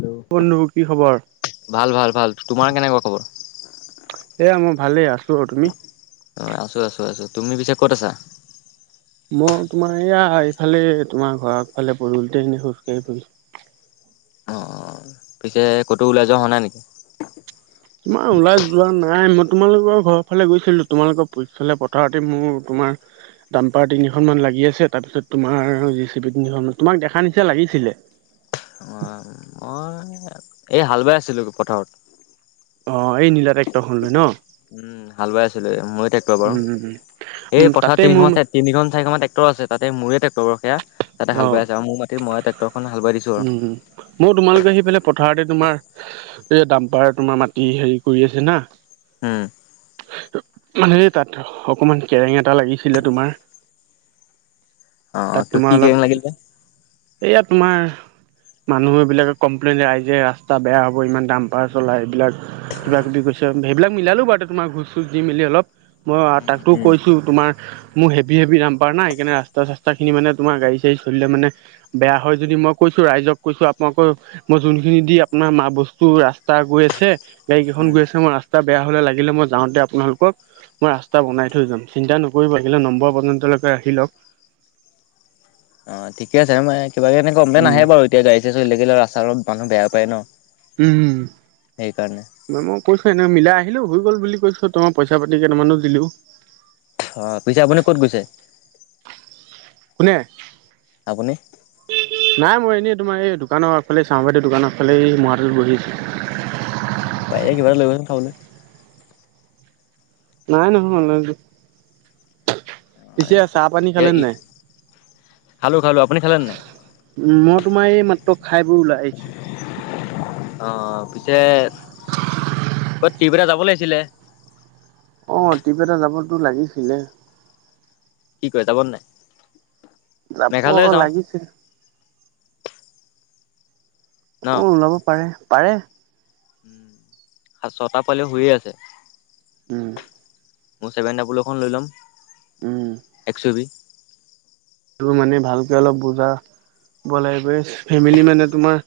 Hello. বন্ধু কি খবৰ? ভাল ভাল ভাল তোমাৰ কেনেকুৱা খবৰ? এয়া মোৰ ভালেই আছো আৰু। তুমি? অ আছোঁ আছোঁ আছোঁ। তুমি পিছো ক'ত আছা? মই তোমাৰ এয়া এইফালে তোমাৰ ঘৰৰ আগফালে পদূলিতে এনে খোজ কাঢ়ি ফুৰিছো। অ' পিছে ক'তো ওলাই যোৱা হোৱা নাই নেকি? তোমাৰ ওলাই যোৱা নাই, মই তোমালোকৰ ঘৰৰ ফালে গৈছিলো তোমালোকৰ পিছফালে পথাৰতে মোৰ তোমাৰ ডাম্পাৰ তিনিখনমান লাগি আছে তাৰপিছত তোমাৰ জেচিবি তিনিখনমান। তোমাক দেখা নিচনা লাগিছিলে। অ মই এই হাল বাই আছিলো পথাৰত। অঁ এই নীলা ট্ৰেক্টৰখনলৈ ন? উম হাল বাই আছিলো মোৰে ট্ৰেক্টৰ বাৰু। উম উম উম উম এই পথাৰত তাতে তিনিখন মোৰ আছে তিনিখন চাৰিখন মান ট্ৰেক্টৰ আছে তাতে মোৰে ট্ৰেক্টৰ বাৰু সেয়া। তাতে হাল বাই অ' আছে অঁ মোৰ মাটি মই ট্ৰেক্টৰখন হাল বাই দিছো আৰু। মোৰ তোমালোকৰ সেইফালে পথাৰতে তোমাৰ এই ডাম্পাৰ তোমাৰ মাটি হেৰি কৰি আছে না উম মানে এই তাত অকমান কেৰেং এটা লাগিছিলে তোমাৰ তাত তোমাৰ অলপ লাগিছিলে এয়া তোমাৰ মানুহ এইবিলাকে কমপ্লেইন ৰাইজে ৰাস্তা বেয়া হ'ব ইমান দম্পাৰ চলাই এইবিলাক কিবা কিবি কৈছে। সেইবিলাক মিলালো বাৰু তোমাৰ ঘোচ চোচ দি মিলি অলপ। মই উম, তাকটো উম, কৈছো তোমাৰ মোৰ হেভি হেভি দাম্পাৰ না সেইকাৰণে ৰাস্তা চাস্তা খিনি মানে তোমাৰ গাড়ী চাড়ী চলিলে মানে বেয়া হয় যদি মই কৈছো ৰাইজক কৈছো, আপোনালোকৰ মই যোনখিনি দি আপোনাৰ মা বস্তু ৰাস্তা গৈ আছে গাড়ী কেইখন উম। গৈ আছে মই ৰাস্তা বেয়া হলে লাগিলে মই যাওঁতে আপোনালোকক মই ৰাস্তা বনাই থৈ যাম, চিন্তা নকৰিব আহিলে নম্বৰ পৰ্যন্তকে ৰাখি লওক। অঁ ঠিক আছে। এ কিবা এনে কমপ্লেইন উম আহে বাৰু এতিয়া গাড়ী চাড়ী চলি থাকিলে ৰাস্তা অ মানুহ বেয়া পায় ন। উম উম সেইকাৰণে। ম মই কৈছো এনেই মিলাই আহিলো হৈ গ'ল বুলি কৈছো তোমাৰ পইচা পাতি কেইটানো দিলো। অ' পিছে আপুনি ক'ত গৈছে? কোনে? আপুনি? নাই মই এনেই তোমাৰ এই দোকানৰ আগফালে চাহমেদৰ দোকানৰ আগফালে মূহা এটালৈ বহি আছো। এ কিবা এটা লৈ আহিব চোন খাবলৈ। নাই নহয় অনলাইন। পিছে চাহ পানী খালে নে নাই? খালো খালো আপুনি খালে নাই? উম মই তোমাৰ এই মাত্ৰ খাই বৈ ওলাই আহিছো। অ পিছে ক'ত ট্ৰিপ এটা যাব লাগিছিলে? অঁ ট্ৰিপ এটা যাবতো লাগিছিলে। কি কয় যাব নে নাই? যাব মেঘালয় যাওঁ লাগিছিল। ন? অ ওলাব পাৰে পাৰে। উম। ছটা পুৱালিও শুয়ে আছে। উম। মোৰ ছেভেন ডাবল এখন লৈ ল'ম, উম একশবি। সেইটো মানে ভালকে অলপ বুজা, বলাই বৈ ফেমিলি মানে তোমাৰ-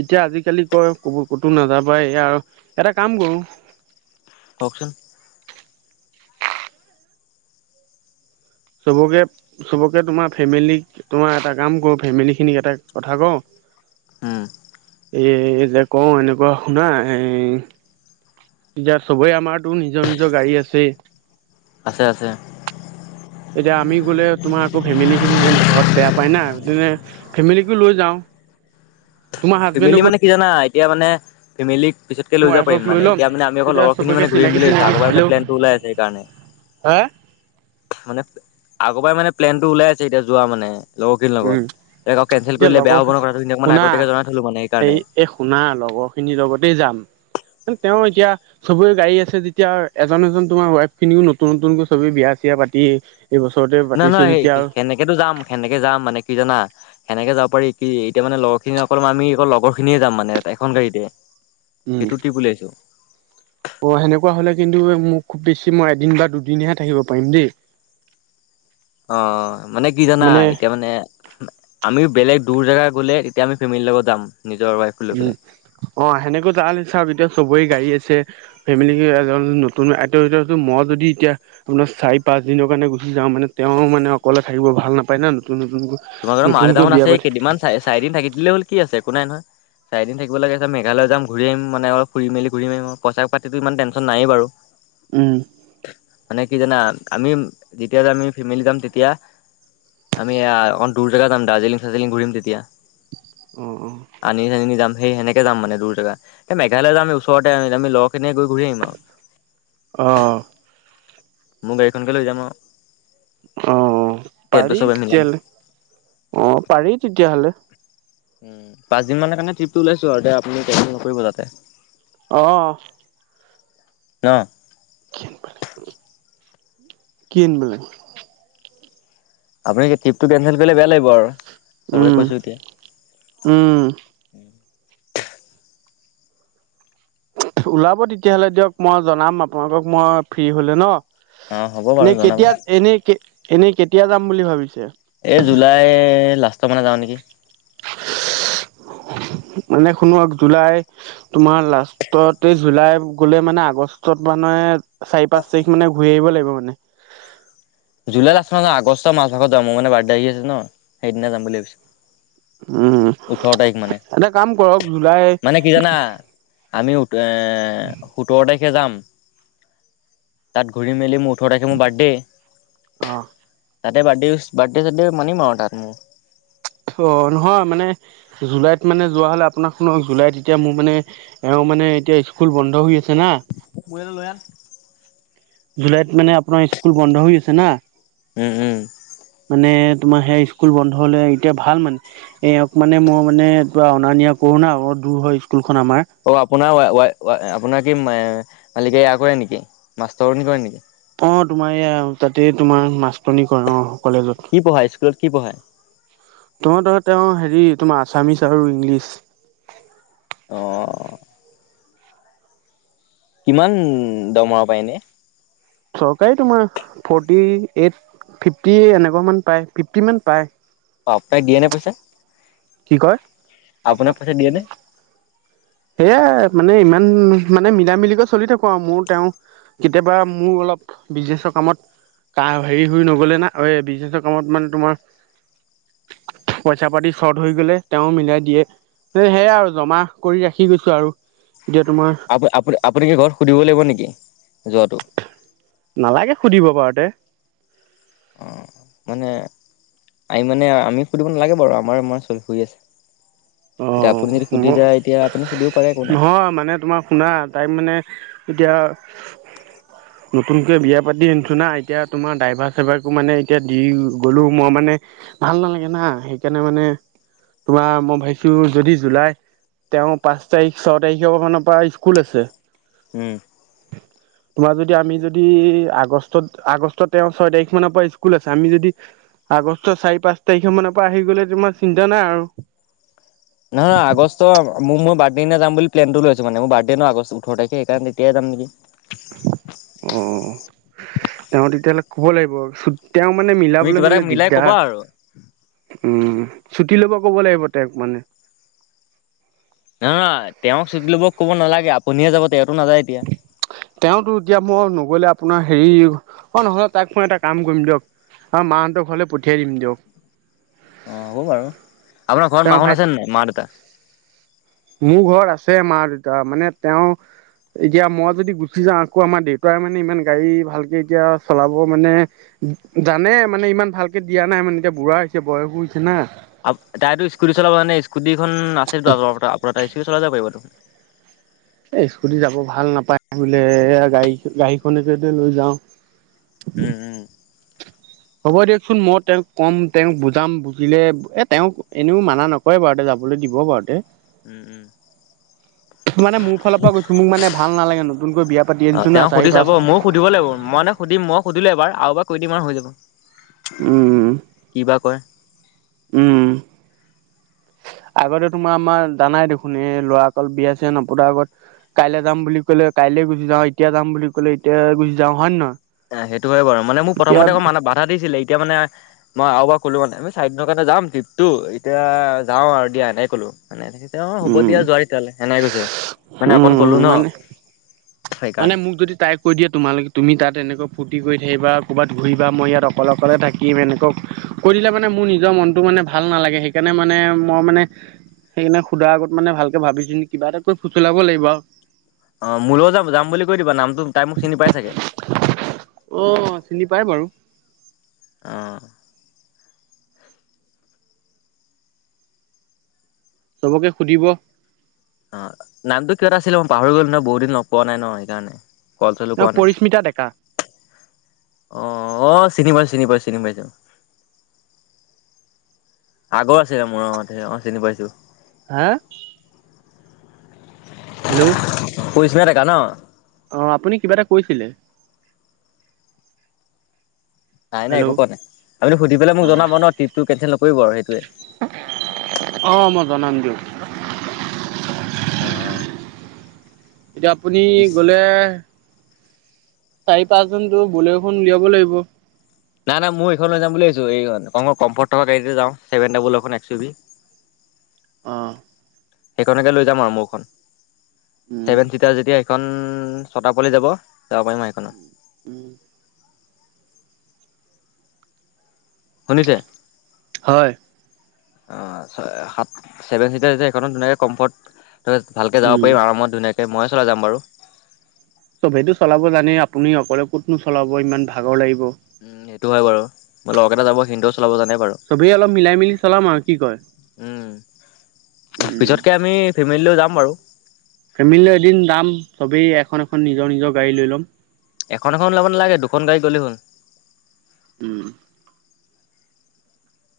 এতিয়া আজিকালি কয় কব ক'তো নাযাবা এই আৰু এটা কাম কৰো। কচোন। চবকে- চবকে তোমাৰ ফেমিলিক তোমাৰ এটা কাম কৰোঁ ফেমিলিখিনিক এটা কথা কওঁ। উম। এই যে কওঁ এনেকুৱা শুনা এই- এতিয়া চবেই আমাৰতো নিজৰ নিজৰ গাড়ী আছে। আছে আছে। এতিয়া আমি গ'লে তোমাৰ আকৌ ফেমিলিখিনিয়ে ঘৰত বেয়া পায় না- ফেমিলিকো লৈ যাওঁ। তোমাৰ ফেমিলি হাজবেণ্ডকো মানে কি জানা এতিয়া মানে- ফেমিক পিতকে লৈ যাব পাৰি ৱাইফক মানে ল'ম এতিয়া মানে আমি অকল তেতিয়া লগখিন চবকে মানে ঘূৰিম চিনাকি বুলি ভাবিছোঁ চিনাকি আগৰ পায়ে হেল্ল' প্লে ওলাই আছে সেইকাৰণে। হা। মানে আগৰ পৰাই মানে প্লেন টো ওলাই আছে এতিয়া যোৱা মানে। লগৰ খিনি উম লগত, আকৌ কেঞ্চেল এতিয়া কৰিলে বয়া লগৰ হ'ব ন কথা মানে শুনা আগতিয়াকে জনাই থলো মানে এই সেইকাৰণে। এই শুনা লগৰ খিনিৰ লগতে যাম, তেওঁ এতিয়া- চবে গাড়ী আছে যেতিয়া এজন এজন তোমাৰ ৱাইফ খিনিও নতুন নতুনকৈ চবেই বিয়া চিয়া পাতি- এই বছৰতে পাতিছো যেতিয়া আৰু। সেনেকে যাম সেনেকে যাম মানে কি জানা। সেনেকে যাব পাৰি কি এতিয়া মানে লগৰ খিনি অকল আমি লগৰ খিনিয়ে যাম মানে এখন গাড়ীতে। উম। সেইটোতে বুলিয়ে ভাবিছোঁ। অ সেনেকুৱা হলে কিন্তু মোক খুব বেছি মই এদিন বা দুদিনহে থাকিব পাৰিম দেই। [unintelligible] অ মানে কি জানা মানে এতিয়া মানে- আমি বেলেগ দুৰৰ জেগা গ'লে তেতিয়া আমি ফেমিলিৰ লগত যাম নিজৰ ৱাইফ। লৈ উম, পেলাই অ সেনেকৈ যা চবৰ আৰু এতিয়া চবৰে গাড়ী আছে। ফেমিলি এজন নতুন আইতৰ ভিতৰতো মই যদি এতিয়া- আপোনাৰ চাৰি পাঁচ দিনৰ কাৰণে গুচি যাওঁ মানে তেওঁ মানে অকলে থাকিব ভাল নাপায় না নতুন নতুনকৈ। তোমাৰ ঘৰ মাৰ নতুনকৈ দেওতা বিয়া আছে পাতি কেইদিন চাৰিদিন থাকি দিলে হ'ল কি আছে একো নাই নহয়। চাৰিদিন থাকিব লাগে আছে মেঘালয় যাম ঘূৰিম মানে অলপ ঘূৰিম ফুৰি মেলিম ঘূৰিম পইচা পাতিটো ইমান টেনচন নাই বাৰু। উম। মানে কি জানা আমি যেতিয়া যে আমি ফেমিলি যাম তেতিয়া- আমি অকণ দূৰ জেগাত যাম দাৰ্জিলিং চাৰ্জিলিং ঘূৰিম তেতিয়া। অঁহ অঁহ। আনি চানি নি যাম সেই সেনেকৈ যামান দূৰ জেগা এই মেঘালয় যামি ওচৰতে জাম আমি লগৰখিনিয়ে গৈ ঘূৰি আহিম আৰু। অ। মোৰ গাড়ীখনকে লৈ যাম আৰু। অ অ তেলটো পাৰি চবে মিলাম তেতিয়াহলে, অ পাৰি তেতিয়া হ'লে। উম পাঁচ দিনৰ কাৰণে ত্ৰিপ ওলাইছো আৰু আপুনি টেনচন নকৰিব যাতে। অহ। ন? কি আনিব লাগে, কি আনিব লাগে? আপুনি ট্ৰিপটো কেনচেল কৰিলে বেয়া লাগিব আৰু, চবকে উম কৈছোঁ এতিয়া। উম। ওলাব তেতিয়াহ'লে দিয়ক, মই জনাম আপোনালোকক মই ফ্ৰী হ'লে ন? অ হ'ব বাৰু এনেই জনাব কেতিয়া-এনে কে-এনেই কেতিয়া যাম বুলি ভাবিছে? এই জুলাই লাষ্টৰ মানে যাওঁ নেকি। মানে শুনক, জুলাই তোমাৰ লাষ্টত এই জুলাই গ'লে মানে আগষ্টত মানে চাৰি-পাঁচ তাৰিখ মানে ঘূৰি আহিব লাগিব মানে। জুলাই লাষ্টত নহয়, আগষ্টৰ মাজভাগত যাম, মোৰ মানে বাৰ্থডে আহি আছে ন, সেইদিনা যাম বুলি ভাবিছো। উম, ওঠৰ তাৰিখ মানে এটা কাম কৰক, জুলাই মানে কি জানা? আমি ওঠ-এ সোতৰ তাৰিখে যাম, তাত ঘূৰি মেলি মোৰ ওঠৰ তাৰিখে মোৰ বাৰ্থডে', অ তাতে বাৰ্থডে ৱিচ-বাৰ্থডে'-চাৰ্থডে মানিম আৰু তাতে মোৰ। অ', নহয় মানে, জুলাইত মানে যোৱা হ'লে, আপোনাৰ শুনক, জুলাইত এতিয়া মোৰ মানে এওঁ মানে এতিয়া স্কুল বন্ধ হৈ আছে না। মোলে এটা লৈ আন। জুলাইত মানে আপোনাৰ স্কুল বন্ধ হৈ আছে না? উম উম। মানে তোমাৰ সেই স্কুল বন্ধ হ'লে, এতিয়া ভাল মানে। এওঁক মানে মোৰ মানে পুৰা অনা নিয়া কৰোঁ না, অলপ দূৰ হয় স্কুলখন আমাৰ। অ', আপোনাৰ ৱাই-ৱাই-ৱাই, আপোনাৰ কি মালিকে ইয়া কৰে নেকি, মাষ্টৰণী কৰে নেকি? অ', তোমাৰ এইয়া, তাতে তোমাৰ মাষ্টৰণী কৰে, অ', কলেজত। কি পঢ়ায়, স্কুলত কি পঢ়ায়? নহয় নহয়, তেওঁ হেৰি তোমাৰ আছামিছ আৰু ইংলিছ। অ' কিমান দৰমহা পায় এনে? চৰকাৰী তোমাৰ, ফৰ্টি এইট-ফিফটি এনেকুৱা মান পায়, ফিফটি মান পায়। অ', আপোনাক দিয়ে নে পইচা? কি কয়, আপোনাক পইছা দিয়ে নে? সেয়াই মানে ইমান, মানে মিলাই-মিলিকৈ চলি থাকোঁ আৰু মোৰ তেওঁ কেতিয়াবা মোৰ অলপ বিজনেছৰ কামত কাৰ হেৰি হৈ নগ'লে না, এই বিজনেছৰ কামত মানে তোমাৰ পইচা পাতি চৰ্ট হৈ গলে তেওঁ মিলাই দিয়ে, সেয়াই আৰু জমা কৰি ৰাখি গৈছোঁ আৰু। এতিয়া তোমাৰ আপুনি-আপুনি-আপুনি কি ঘৰত সুধিব লাগিব নেকি যোৱাটো? নালাগে সুধিব বাৰু তে। অ', মানে আমি মানে আমি সুধিব নালাগে বাৰু, আমাৰ-আমাৰ চলি-হৈ আছে। অ এতিয়া আপুনি যদি সুধি যায়, তেতিয়া আপুনি সুধিব পাৰে, একো নাই। নহয়, মানে তোমাৰ শুনা তাই মানে এতিয়া নতুনকে বিয়া পাতি আনিছোঁ না, এতিয়া তোমাৰ ড্ৰাইভাৰ চাইভাৰ মানে এতিয়া দি গ'লেও মই মানে ভাল নালাগে না সেইকাৰণে মানে তোমাৰ মই ভাবি টো যদি জুলাই তেওঁৰ পাঁচ তাৰিখ ছয় তাৰিখৰ মানৰ পৰা স্কুল আছে উম [unintelligible] তোমাৰ যদি আমি যদি আগষ্টত আগষ্টত তেওঁ ছয় তাৰিখ মানৰ পৰা স্কুল আছে আমি যদি আগষ্টৰ চাৰি পাঁচ তাৰিখৰ মানৰ পৰা আহি গ'লে তোমাৰ চিন্তা নাই আৰু নহয় আগষ্ট মই মোৰ বাৰ্থডেই দিনা যাম বুলি প্লেনটো লৈ আছোঁ মানে বাৰ্থডে আগষ্ট ওঠৰ তাৰিখে সেইকাণে তেতিয়াই যাম নিকি অ তেওঁ তেতিয়া হ'লে কব লাগিব তেওঁ মানে তুমি মিলাবলৈ কিবা এটা মানে মিলাই ক'বা দিগদাৰ আৰু উম ছুটি ল'ব ক'ব লাগিব তেওঁক মানে নহয় তেওঁক চুটি লব ক'ব নালাগে আপুনিহে যাব তেওঁতো নাযায় এতিয়া তেওঁতো এতিয়া মই নগলে আপোনাৰ হেৰি অ নহলে তাক মই এটা কাম কৰিম দিয়ক অঁ মাহঁতক ঘৰলে পঠিয়াই দিম দিয়ক অ হ'ব বাৰু আপোনাৰ ঘৰত তেওঁৰ মা হত ভাইত আছে নাই মা-দেউতা মোৰ ঘৰত আছে মা-দেউতা মানে তেওঁ এতিয়া মই যদি গুচি যাওঁ আকৌ আমাৰ দেউতাই মানে ইমান গাড়ী ভালকে এতিয়া চলাব মানে জানে মানে ইমান ভালকে দিয়া নাই মানে এতিয়া বুঢ়া হৈছে বয়সো হৈছে না আপ--তাই ত স্কুটি চলাব জানে স্কুটীখন আছিলটো আপনাৰ তাই স্কুটি চলাই যাব পাৰিব তো এ স্কুটি যাব ভাল নাপায় বোলে গাড়ী গাড়ীখনকেতে লৈ যাওঁ উম উম হ'ব দিয়কচোন মই তেওঁক কম তেওঁক বুজাম বুজিলে এ তেওঁক এনেও মানা ন হয় বাউ তাই যাবলৈ দিব বাৱতে উম উম মানে মোৰ ফালৰ পৰা কৈছোঁ মোক মানে ভাল নালাগে নতুনকৈ বিয়া পাতি আনিছো না চাৰি পাঁচ দিব লাগিব মই মানে সুদিম মই সুধিলো এবাৰ আৰু এবাৰ কৈ দিম হৈ যাব উম কি বা কয় উম আগতে তোমাৰ আমাৰ জানাই দেখোন এই ল'ৰা সকল বিয়া চিয়া নপতা আগত কাইলে যাম বুলি ক'লে কাইলে গুচি যাওঁ এতিয়া যাম বুলি কলে এতিয়া গুচি যাওঁ হয় নে নহয় অ সেইটো হয় বাৰু মানে মোক এতিয়া প্ৰথমতে মানা বাধা দিছিলে এতিয়া মানে মই আৰু এবাৰ ক'লো মানে আমি চাৰিদিনৰ কাৰণে যাম ট্ৰিপটো এতিয়া যাওঁ আৰু দিয়া এনেকে ক'লো মানে অ হ'ব উম দিয়া যোৱা তেতিয়া হলে সেনাকে কৈছে মানে অকণ উম কলো ন মানে মানে সেইকাৰণে মোক যদি তাই কৈ দিয়ে তোমালোকে তুমি তাত এনেকৈ ফূৰ্তি কৰি থাকিবা ক'ৰবাত ঘূৰিবা মই ইয়াত অকলে অকলে থাকিম এনে-ক কৈ দিলে মানে মোৰ নিজৰ মনটো মানে ভাল নালাগে সেইকাৰণে মানে মই মানে সেইকাৰণে সুধা আগত মানে ভালকে ভাবি চিন্তি কিবা এটা কৰি ফুচলাব লাগিব আউ অ মোৰ লগত যাম যাম বুলি কৈ দিবা নামটো তাই মোক চিনি পাই চাগে অ চিনি পায় বাৰু অহঁ চবকে সুধিব অ নামটো কিবাতা আছিল মই পাহৰি গল নহয় বহুত দিন লগ পোৱা নাই ন সেইকাৰণে ক'ল চলো ন কৰা নাই পৰিস্মিতা ডেকা অ অ চিনি পাইছো চিনি পাইছো চিনি পাইছো আগত আছিলে মোৰ অ চিনি পাইছো হেএ হেল্ল' [unintelligible] অ আপুনি কিবা এটা কৈছিলে নাই নাই হেল্ল' একো কোৱা নাই আপুনি সুধি পেলায় মোক জনাব অ' ন ট্ৰিপটো কেঞ্চেল নকৰি আৰু সেইটোৱে অ মই জনাম দি অ অ এতিয়া আপুনি পিছ গ'লে চাৰি পাঁচজনতো বলেৰখন উলিয়াব লাগিব নাই নাই মই এইখন ল যাম ভাবিছোঁ এইখন অণ ম কমফৰ্ট থকা গাড়ীতে যা ছেভেন ডাবুল এ একচু বি অঁ সেইখনকে লৈ যাম আৰু মোৰখন উম, ছেভেন চিটাৰ যেতিয়া এইখন ছটা পোৱালি যাব যাব পাৰিম এইখনত উম শুনিছে হয় অ সাত ছেভেন চিষ্টাৰ যেতিয়া সেই খনত যে ধুনীয়াকৈ কম্ফৰ্ট ত ভালকৈ যাব উম। পাৰিম আৰু ধুনিয়াকে মই চালাই যাম বাৰু চবেইটো চলাব জানেই আপুনি অকলে ক'তনো চলাব ইমান ভাগৰ লাগিব উম সেইটো হয় বাৰু মোৰ লগৰ কেইটা যাব সিহতেও চলাব জানে বাৰু চবেই অলপ মিলাই মিলি কৰি চলাম আৰু কি কয় উম, উম পিছতকে আমি ফেমিলিলৈ যাম বাৰু ফেমিলিলৈ এদিন যাম চবেই এখন এখন নিজৰ নিজৰ গাড়ী লৈ ল'ম এখন এখন লব নালাগে দুখন গাড়ী গ'লে হ'ল উম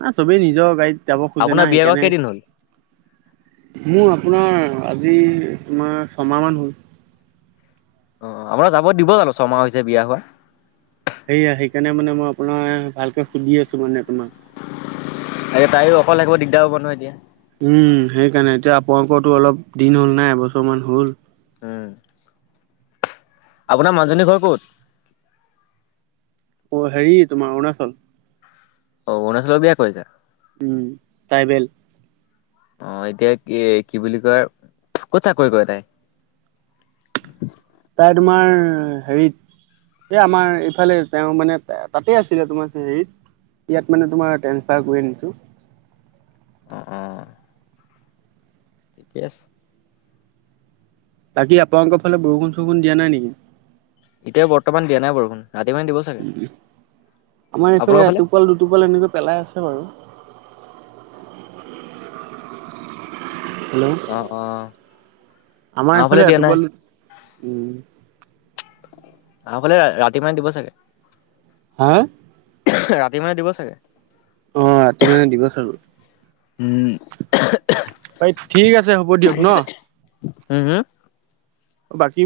না চবেই নিজৰ গাড়ীত যাব খোজে আপোনাৰ না বিয়া কৰা সেইকাৰণে কেইদিন হ'ল? মোৰ আপোনাৰ আজি তোমাৰ ছমাহ মান হ'ল অ আপোনাৰ যাব দিব জানো ছমাহ হৈছে বিয়া হোৱা সেয়াই সেইকাৰণে মানে মই আপোনাৰ ভালকৈ সুধি আছোঁ মানে তোমাক এতিয়া তাইও অকলে অকলে থাকিব দিগদাৰ হব নহয় এতিয়া উম সেইকাৰণে এতিয়া আপোনালোকৰটো অলপ দিন হ'ল না এবছৰমান হ'ল অ আপোনাৰ মাজুহজনীৰ ঘৰ ক'ত অ হেৰি তোমাৰ অৰুণাচল অ অৰুণাচলৰ বিয়া কৰিছে। উম ট্ৰাইবেল। অ এতিয়া কি কি বুলি কয় ক'ত চাকৰি কৰে তাই তাই তোমাৰ হেৰিত এ আমাৰ ইফালে তেওঁ মানে তাতেই আছিলে তোমাৰ হেৰিত ইয়াত মানে তোমাৰ ট্ৰেন্ঞ্চফাৰ কৰি আনিছোঁ অঁ অঁ ঠিকে আছে বাকী আপালোকৰ ফালে বৰষুণ চৰষুণ দিয়া নাই নেকি এতিয়া বৰ্তমান দিয়া নাই বৰষুণ ৰাতি মানে দিব চাগে আমাৰ এইফালে আপোনালোকৰ ফালে? এটোপাল দুটোপাল এনেকৈ পেলাই আছে বাৰু হেল্ল' অ অ আমাৰ ফালে এইফালে দিয়া নাই এটোপাল উ ওম আমাৰফালে ৰাতি মানে দিব চাগে। হা ৰাতি মানে দিব চাগে। অঁ ৰাতি মানে দিব চাগৈ উমঁ! এই ঠিক আছে হ'ব দিয়ক ন। হম হম! বাকী